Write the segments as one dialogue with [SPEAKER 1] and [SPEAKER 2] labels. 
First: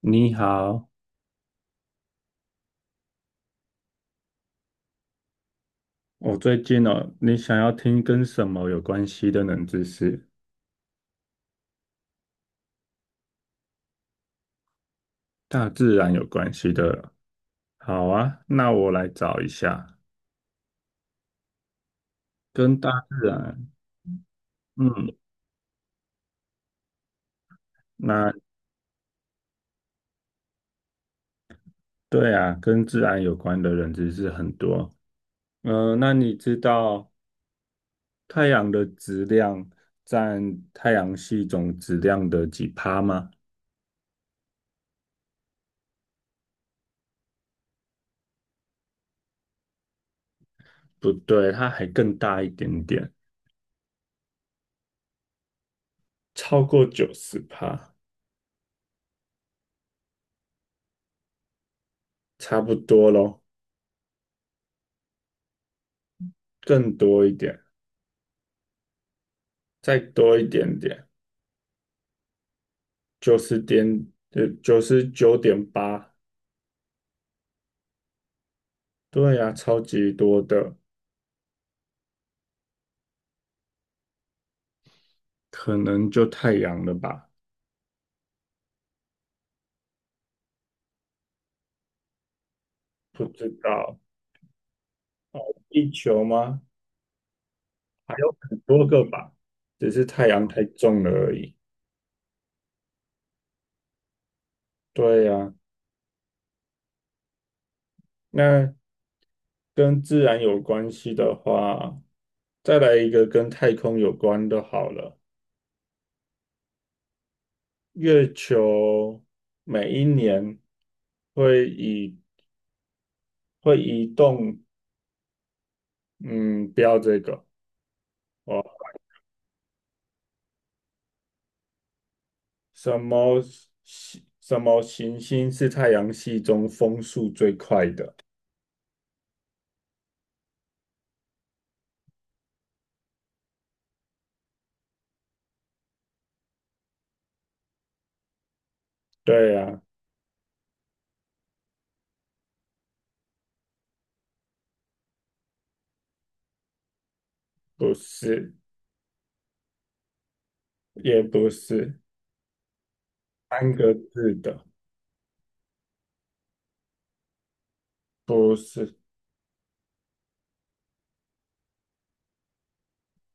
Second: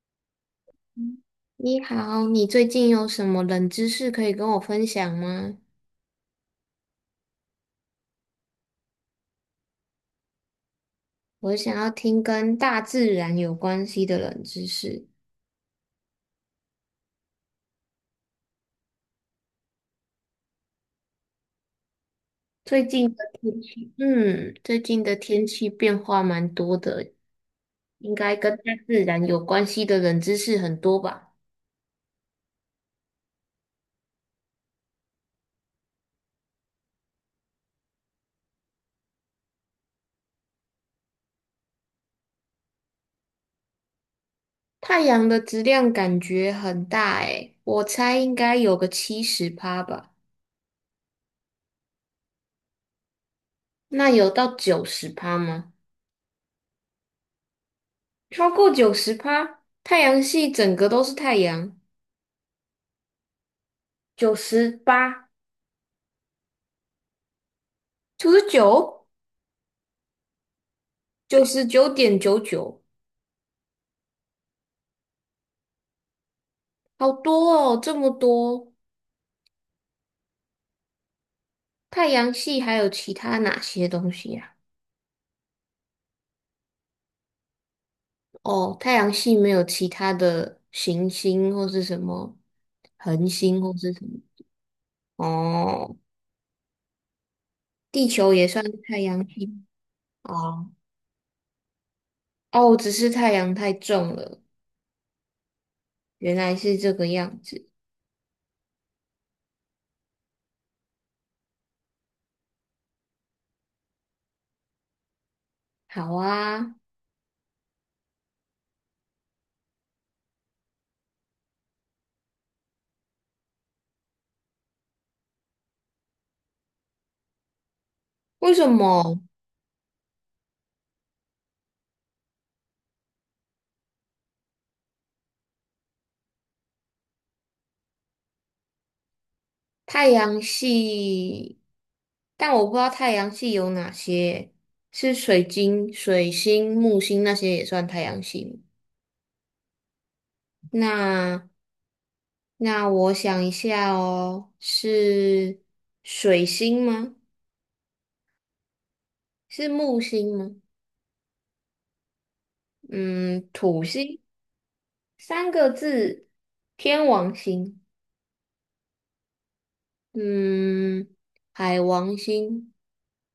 [SPEAKER 1] 你好。
[SPEAKER 2] 你好，你最近有什么冷知识可以跟我分享吗？
[SPEAKER 1] 我最近哦，你想要听跟什么有关系的冷知识？
[SPEAKER 2] 我想要听跟大自然有关系的冷知识。
[SPEAKER 1] 大自然有关系的。好啊，那我来找一下跟
[SPEAKER 2] 最
[SPEAKER 1] 大
[SPEAKER 2] 近
[SPEAKER 1] 自
[SPEAKER 2] 的天
[SPEAKER 1] 然。
[SPEAKER 2] 气，最近的
[SPEAKER 1] 嗯，
[SPEAKER 2] 天气变化蛮多的，应
[SPEAKER 1] 那
[SPEAKER 2] 该跟大自然有关系的冷知识很多吧？
[SPEAKER 1] 对啊，跟自然有关的冷知识很多。嗯、那你知道太阳的质量占太阳系总质量的几趴吗？
[SPEAKER 2] 太阳的质量感觉很大诶，我猜应该有个70%吧？
[SPEAKER 1] 不对，它还更大一点点，
[SPEAKER 2] 那有到九十趴吗？
[SPEAKER 1] 超过90%，
[SPEAKER 2] 超过九十趴，太阳系整个都是太阳，
[SPEAKER 1] 差不多咯，
[SPEAKER 2] 98。
[SPEAKER 1] 更多一点。
[SPEAKER 2] 九十九，
[SPEAKER 1] 再多一点点，
[SPEAKER 2] 99.99，
[SPEAKER 1] 九十点，99.8。
[SPEAKER 2] 好多哦，这么多。
[SPEAKER 1] 对呀、超级多的，
[SPEAKER 2] 太阳系还有其他哪些东西呀、
[SPEAKER 1] 可能就太阳了吧？
[SPEAKER 2] 哦，太阳系没有其他的行星或是什么
[SPEAKER 1] 不
[SPEAKER 2] 恒
[SPEAKER 1] 知
[SPEAKER 2] 星或是
[SPEAKER 1] 道，
[SPEAKER 2] 什么。
[SPEAKER 1] 地
[SPEAKER 2] 哦，
[SPEAKER 1] 球吗？
[SPEAKER 2] 地
[SPEAKER 1] 还
[SPEAKER 2] 球
[SPEAKER 1] 有
[SPEAKER 2] 也
[SPEAKER 1] 很
[SPEAKER 2] 算是
[SPEAKER 1] 多
[SPEAKER 2] 太
[SPEAKER 1] 个
[SPEAKER 2] 阳
[SPEAKER 1] 吧，
[SPEAKER 2] 系
[SPEAKER 1] 只是太阳太
[SPEAKER 2] 哦。
[SPEAKER 1] 重了而已。
[SPEAKER 2] 哦，只是太阳太重了，
[SPEAKER 1] 对呀、
[SPEAKER 2] 原来是这个样子。
[SPEAKER 1] 那跟自然有关系的话，再来一个跟太空有关的好了。
[SPEAKER 2] 好啊，
[SPEAKER 1] 月球每一年会移会移动，嗯，不要这个。
[SPEAKER 2] 为
[SPEAKER 1] 我
[SPEAKER 2] 什么？
[SPEAKER 1] 什么系什么行星是太阳系中风速最快的？
[SPEAKER 2] 太阳系，但我不知道太阳系有哪些，是水晶、水星、木星那些也算太阳系吗？
[SPEAKER 1] 对啊，
[SPEAKER 2] 那那我想一下哦，是水星吗？
[SPEAKER 1] 不是，
[SPEAKER 2] 是木星吗？
[SPEAKER 1] 也不是，
[SPEAKER 2] 嗯，
[SPEAKER 1] 三
[SPEAKER 2] 土
[SPEAKER 1] 个
[SPEAKER 2] 星，
[SPEAKER 1] 字的，
[SPEAKER 2] 三个字，天王星，
[SPEAKER 1] 不是。
[SPEAKER 2] 嗯，海王星，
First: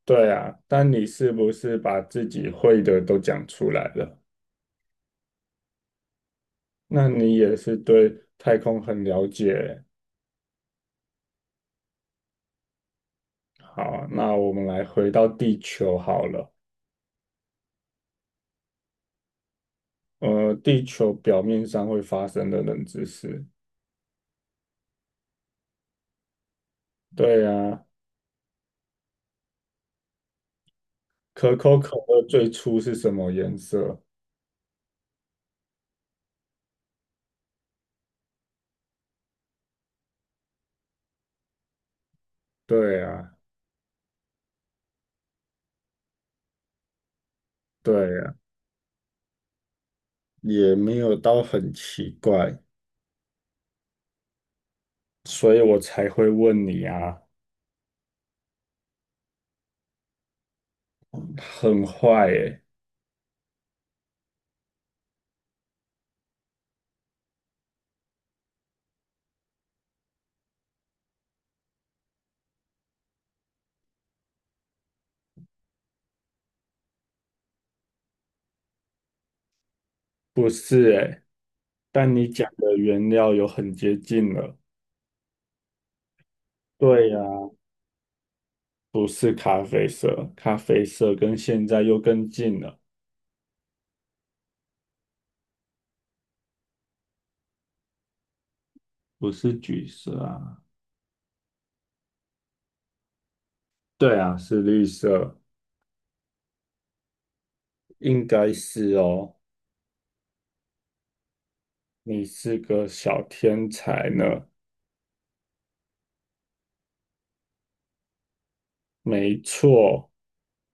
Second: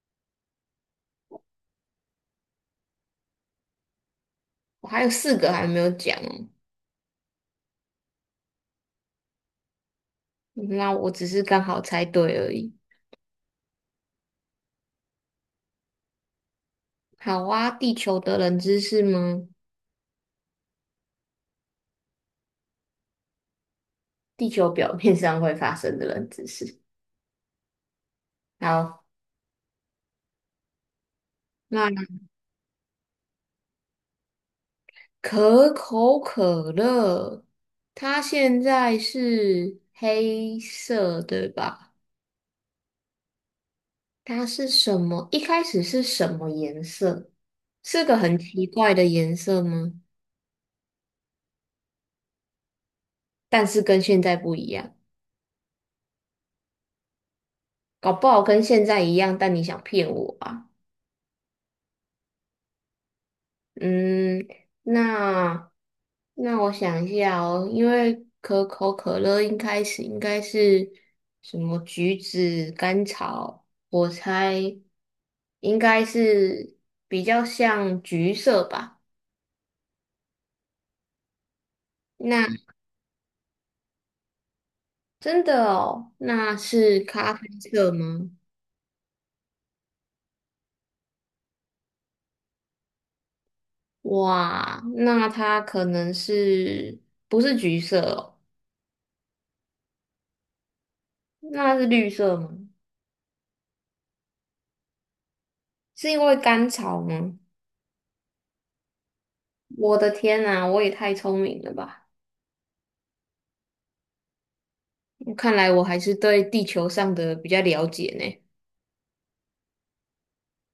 [SPEAKER 1] 对啊，但你是不是把自己会的都讲出来了？
[SPEAKER 2] 我还有四个还没有讲哦，
[SPEAKER 1] 那你也是对太空很了解。
[SPEAKER 2] 那我只是刚好猜对而已。
[SPEAKER 1] 好，那我们来回到地球好了。
[SPEAKER 2] 好啊，地球的冷知识吗？
[SPEAKER 1] 地球表面上会发生的冷知识。
[SPEAKER 2] 地球表面上会发生的冷知识。
[SPEAKER 1] 对啊，
[SPEAKER 2] 好，
[SPEAKER 1] 可口可
[SPEAKER 2] 那
[SPEAKER 1] 乐最初是什么颜色？
[SPEAKER 2] 可口可乐，它现在是黑色，对吧？
[SPEAKER 1] 对啊，
[SPEAKER 2] 它是什么？一开始是什么颜色？
[SPEAKER 1] 对
[SPEAKER 2] 是个
[SPEAKER 1] 呀，
[SPEAKER 2] 很奇怪的颜色吗？
[SPEAKER 1] 也没有到很奇怪，
[SPEAKER 2] 但是跟现在不一样，
[SPEAKER 1] 所以我才会问你啊，
[SPEAKER 2] 搞不好跟现在一样，但你想骗我啊？
[SPEAKER 1] 很坏诶，
[SPEAKER 2] 嗯，那那我想一下哦，因为可口可乐一开始应该是什么橘子、甘草，我猜应该是比较像橘色吧。
[SPEAKER 1] 不是诶，但你讲
[SPEAKER 2] 那
[SPEAKER 1] 的原料有很接近了。
[SPEAKER 2] 真的哦，那是
[SPEAKER 1] 对呀，
[SPEAKER 2] 咖啡色吗？
[SPEAKER 1] 不是咖啡色，咖啡色跟现在又更近了，
[SPEAKER 2] 哇，那它可能是不是橘色哦？
[SPEAKER 1] 不是橘色啊，
[SPEAKER 2] 那是绿色吗？
[SPEAKER 1] 对啊，是绿色，
[SPEAKER 2] 是因为甘草吗？
[SPEAKER 1] 应该是哦，
[SPEAKER 2] 我的天呐，我也太聪明了吧！
[SPEAKER 1] 你是个小天才呢，
[SPEAKER 2] 看来我还是对地球上的比较了解呢。
[SPEAKER 1] 没错。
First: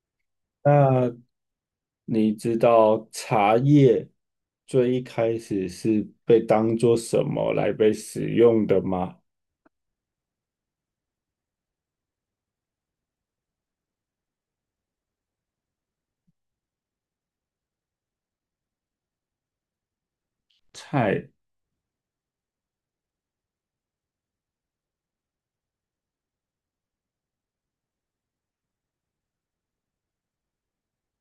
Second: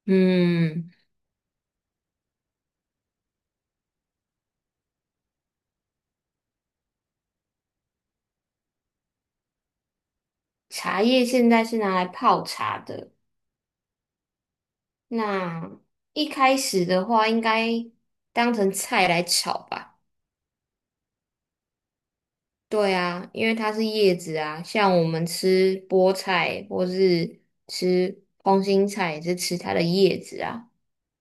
[SPEAKER 2] 嗯，
[SPEAKER 1] 那你知道茶叶最一开始是被当做什么来被使用的吗？
[SPEAKER 2] 茶叶现在是拿来泡茶的，那一开始的话应该当成菜来炒吧？
[SPEAKER 1] 菜，
[SPEAKER 2] 对啊，因为它是叶子啊，像我们吃菠菜或是吃空心菜也是吃它的叶子啊，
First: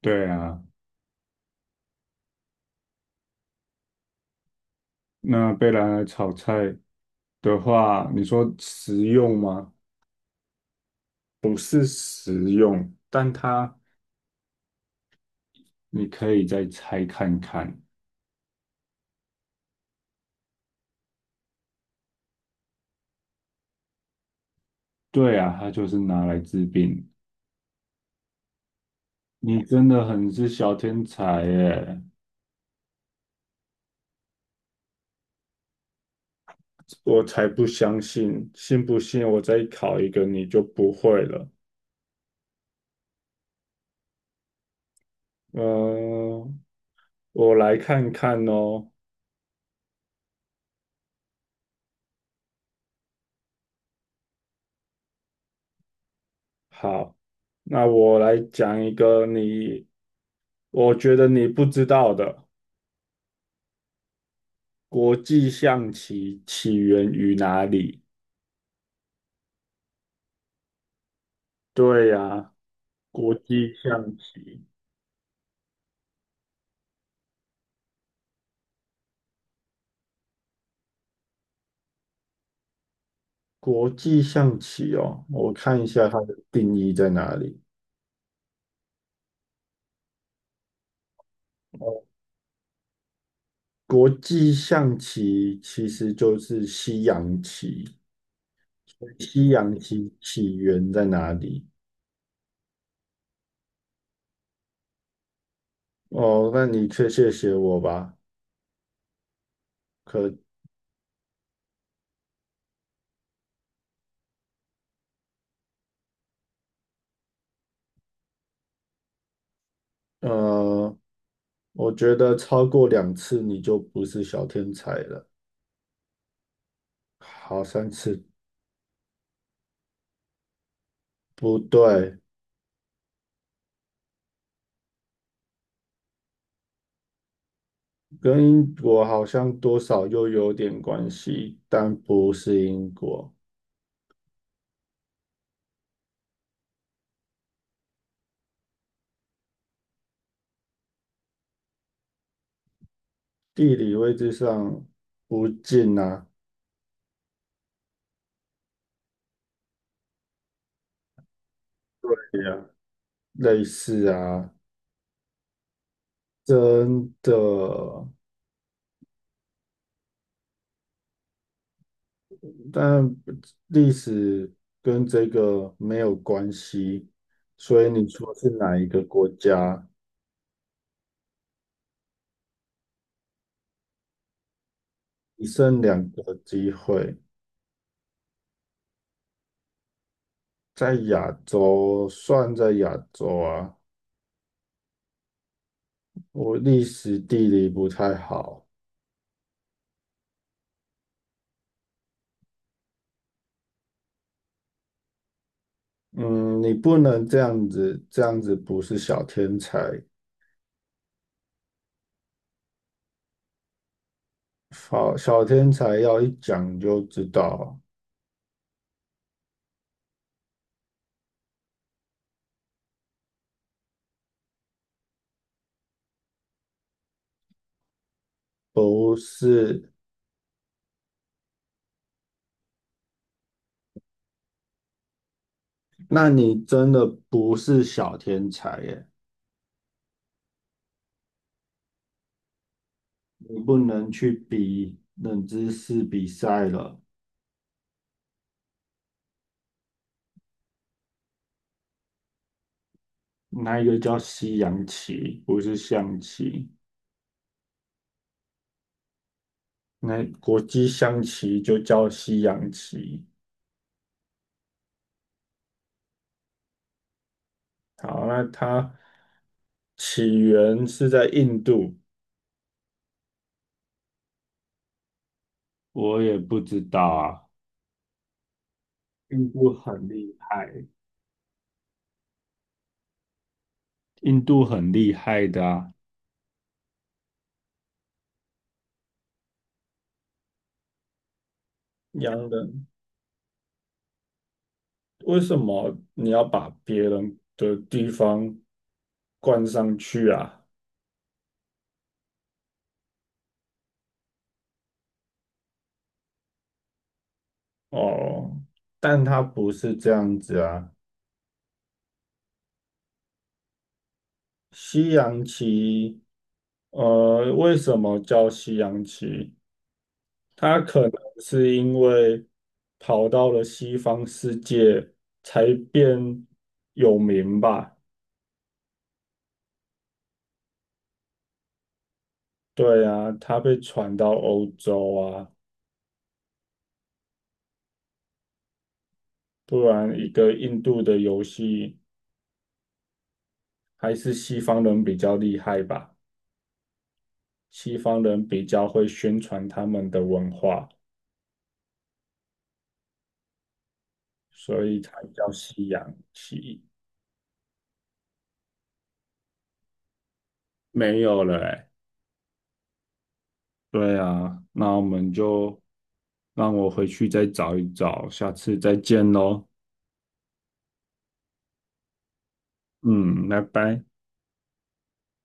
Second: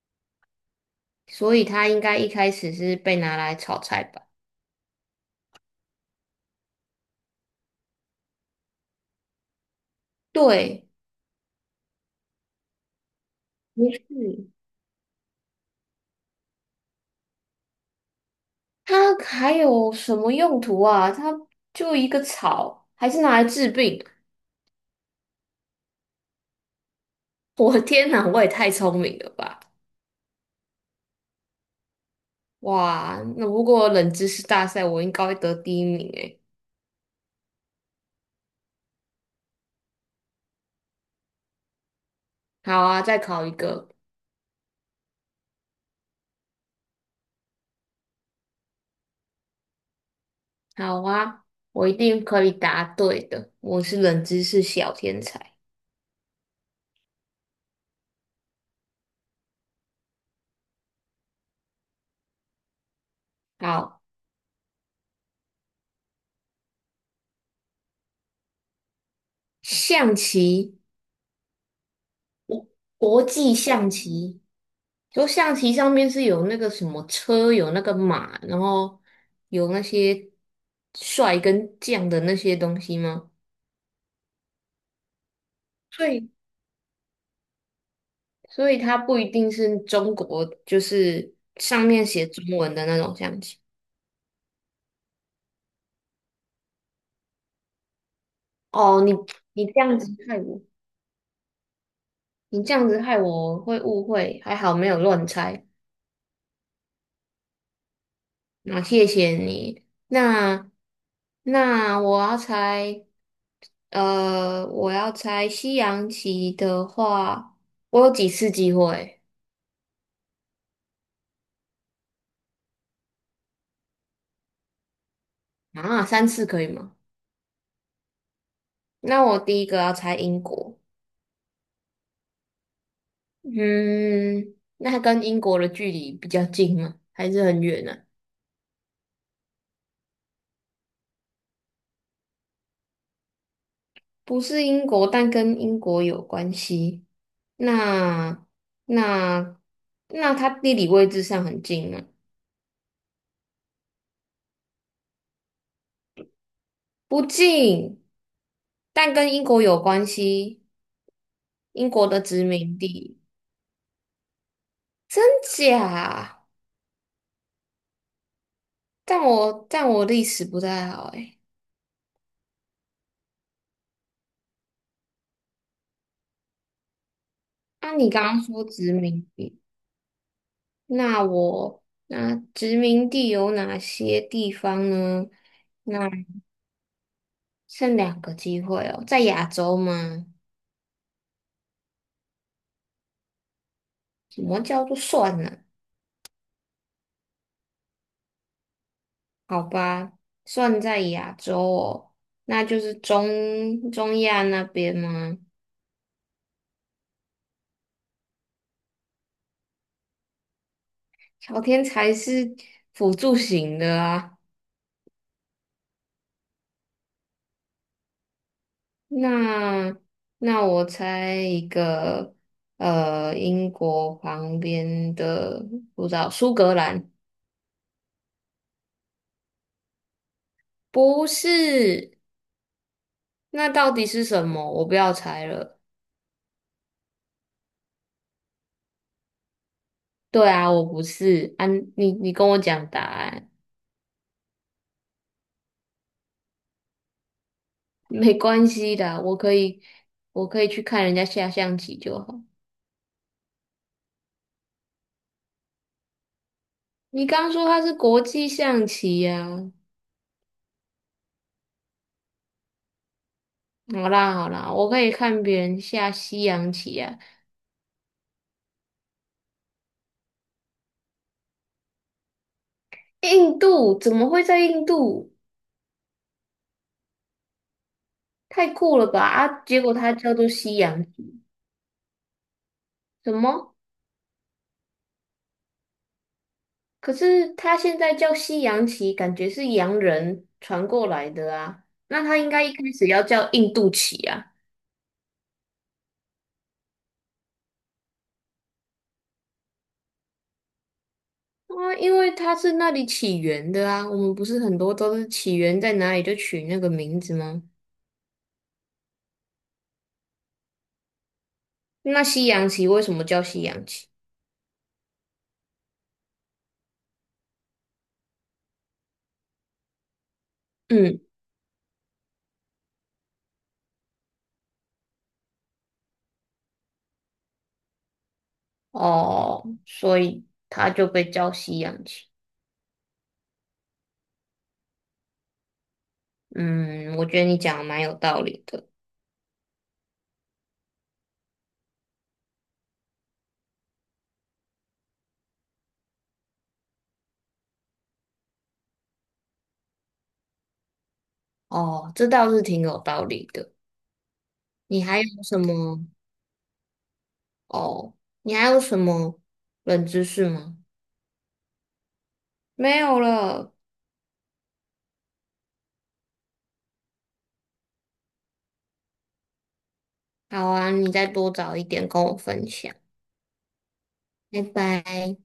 [SPEAKER 1] 对啊，
[SPEAKER 2] 所以它应该一开始是被拿来炒菜吧？
[SPEAKER 1] 那被拿来炒菜的话，你说食用吗？
[SPEAKER 2] 对，
[SPEAKER 1] 不是食用，但它
[SPEAKER 2] 不是。
[SPEAKER 1] 你可以再拆看看。
[SPEAKER 2] 它还有什么用途啊？它就一个草，还是拿来治病？
[SPEAKER 1] 对啊，它就是拿来治病。
[SPEAKER 2] 我的天哪，我也太聪明了吧！
[SPEAKER 1] 你真的很是小天才耶！
[SPEAKER 2] 哇，那如果冷知识大赛，我应该会得第一名诶。
[SPEAKER 1] 我才不相信，信不信我再考一个你就不会了。
[SPEAKER 2] 好啊，再考一个。
[SPEAKER 1] 嗯、我来看看哦。
[SPEAKER 2] 好啊，我一定可以答对的。我是冷知识小天才。
[SPEAKER 1] 好，那我来讲一个你，我觉得你不知道的，
[SPEAKER 2] 好，
[SPEAKER 1] 国际象棋起源于哪里？
[SPEAKER 2] 象棋，
[SPEAKER 1] 对呀，
[SPEAKER 2] 国
[SPEAKER 1] 国
[SPEAKER 2] 际
[SPEAKER 1] 际
[SPEAKER 2] 象
[SPEAKER 1] 象
[SPEAKER 2] 棋
[SPEAKER 1] 棋，
[SPEAKER 2] 就象棋上面是有那个什么车，有那个马，然后有那些帅跟将的那些东西吗？
[SPEAKER 1] 国际象棋哦，我看一
[SPEAKER 2] 所
[SPEAKER 1] 下它
[SPEAKER 2] 以，
[SPEAKER 1] 的定义在哪里。
[SPEAKER 2] 所以它不一定是中国，就是上
[SPEAKER 1] 哦，
[SPEAKER 2] 面写中文的那种象棋。
[SPEAKER 1] 国际象棋其实就是西洋棋，
[SPEAKER 2] 哦，
[SPEAKER 1] 所
[SPEAKER 2] 你
[SPEAKER 1] 以西
[SPEAKER 2] 你
[SPEAKER 1] 洋
[SPEAKER 2] 这样子
[SPEAKER 1] 棋
[SPEAKER 2] 害
[SPEAKER 1] 起
[SPEAKER 2] 我，
[SPEAKER 1] 源在哪里？
[SPEAKER 2] 你这样子害我会误会，还好没有乱猜。
[SPEAKER 1] 哦，那你确谢谢我吧。
[SPEAKER 2] 那谢谢你。
[SPEAKER 1] 可
[SPEAKER 2] 那我要猜，我要猜西洋棋的话，我有几次机会
[SPEAKER 1] 呃，我觉得超过2次你就不是小天才了。
[SPEAKER 2] 啊？三次可以吗？
[SPEAKER 1] 好，3次，
[SPEAKER 2] 那我第一个要猜英国，
[SPEAKER 1] 不对，
[SPEAKER 2] 嗯，那跟英国的距离比较近吗？还是很远呢？
[SPEAKER 1] 跟英国好像多少又有点关系，但不是英国。
[SPEAKER 2] 不是英国，但跟英国有关系。那那那它地理位置上很近吗？
[SPEAKER 1] 地理位置上不近啊，
[SPEAKER 2] 不近，但跟英国有关系，英国的殖
[SPEAKER 1] 对啊，
[SPEAKER 2] 民地，
[SPEAKER 1] 类似啊，
[SPEAKER 2] 真假？
[SPEAKER 1] 真的，
[SPEAKER 2] 但我历史不太好诶。
[SPEAKER 1] 但历史跟这个没有关系，所以
[SPEAKER 2] 那、
[SPEAKER 1] 你
[SPEAKER 2] 你刚
[SPEAKER 1] 说
[SPEAKER 2] 刚
[SPEAKER 1] 是
[SPEAKER 2] 说
[SPEAKER 1] 哪一
[SPEAKER 2] 殖
[SPEAKER 1] 个
[SPEAKER 2] 民
[SPEAKER 1] 国
[SPEAKER 2] 地，
[SPEAKER 1] 家？
[SPEAKER 2] 那我那殖民地有哪些地方呢？
[SPEAKER 1] 你剩
[SPEAKER 2] 那
[SPEAKER 1] 两个机会。
[SPEAKER 2] 剩两个机会哦，在亚洲吗？
[SPEAKER 1] 在亚洲，算在亚洲啊。
[SPEAKER 2] 什么叫做算呢、
[SPEAKER 1] 我历史地理不太好，
[SPEAKER 2] 好吧，算在亚洲哦，那就是中中亚那边吗？
[SPEAKER 1] 嗯，你不能这样子，这样子不是小天才。
[SPEAKER 2] 朝天才是辅助型的啊。
[SPEAKER 1] 好，小天才要一讲就知道，
[SPEAKER 2] 那那我猜一个，英国旁边的，不知道苏格兰
[SPEAKER 1] 不是。
[SPEAKER 2] 不是？那到底是什么？我不要猜了。
[SPEAKER 1] 那你真的不是小天才耶，
[SPEAKER 2] 对啊，我不是啊，你你跟我讲答案，
[SPEAKER 1] 你不能去比冷知识比赛了。
[SPEAKER 2] 没关系的，我可以去看人家下象棋就好。
[SPEAKER 1] 那一个叫西洋棋，不是象棋。
[SPEAKER 2] 你刚说它是国际象棋呀、啊
[SPEAKER 1] 那国际象棋就叫西洋棋。
[SPEAKER 2] 好啦好啦，我可以看别人下西洋棋呀、
[SPEAKER 1] 好，那它起源是在印度，
[SPEAKER 2] 印度怎么会在印度？
[SPEAKER 1] 我也不知道啊。
[SPEAKER 2] 太酷了吧！
[SPEAKER 1] 印
[SPEAKER 2] 啊，
[SPEAKER 1] 度
[SPEAKER 2] 结果
[SPEAKER 1] 很
[SPEAKER 2] 它
[SPEAKER 1] 厉
[SPEAKER 2] 叫做西
[SPEAKER 1] 害。
[SPEAKER 2] 洋棋，什么？
[SPEAKER 1] 印度很厉害的啊，
[SPEAKER 2] 可是它现在叫西洋棋，感觉是洋人传过来的啊。那它
[SPEAKER 1] 洋
[SPEAKER 2] 应该一开
[SPEAKER 1] 人，
[SPEAKER 2] 始要叫印度棋啊，
[SPEAKER 1] 为什么你要把别人的地方冠上去啊？
[SPEAKER 2] 啊，因为它是那里起源的啊。我们不是很多都是起源在哪里就取那个名字吗？
[SPEAKER 1] 哦，但它不是这样子啊。
[SPEAKER 2] 那西洋棋为什么叫西洋棋？
[SPEAKER 1] 西洋棋，为什么叫西洋棋？他可能
[SPEAKER 2] 嗯，
[SPEAKER 1] 是因为跑到了西方世界才变有名吧？
[SPEAKER 2] 哦，所以它就被叫西洋棋。
[SPEAKER 1] 对啊，他被传到欧洲啊，
[SPEAKER 2] 嗯，我觉得你讲的蛮有道理的。
[SPEAKER 1] 不然一个印度的游戏还是西方人比较厉害吧？西方人比较会宣传他们的文化，
[SPEAKER 2] 哦，这倒是挺有道理的。
[SPEAKER 1] 所以
[SPEAKER 2] 你还
[SPEAKER 1] 才
[SPEAKER 2] 有
[SPEAKER 1] 叫
[SPEAKER 2] 什
[SPEAKER 1] 西
[SPEAKER 2] 么？
[SPEAKER 1] 洋棋。
[SPEAKER 2] 哦，你还有什么冷知识吗？
[SPEAKER 1] 没有了欸。
[SPEAKER 2] 没有了。
[SPEAKER 1] 对啊，那我们就让我回去再找一找，下次再见喽。
[SPEAKER 2] 好啊，你再多找一点跟我分享。
[SPEAKER 1] 嗯，拜拜。
[SPEAKER 2] 拜拜。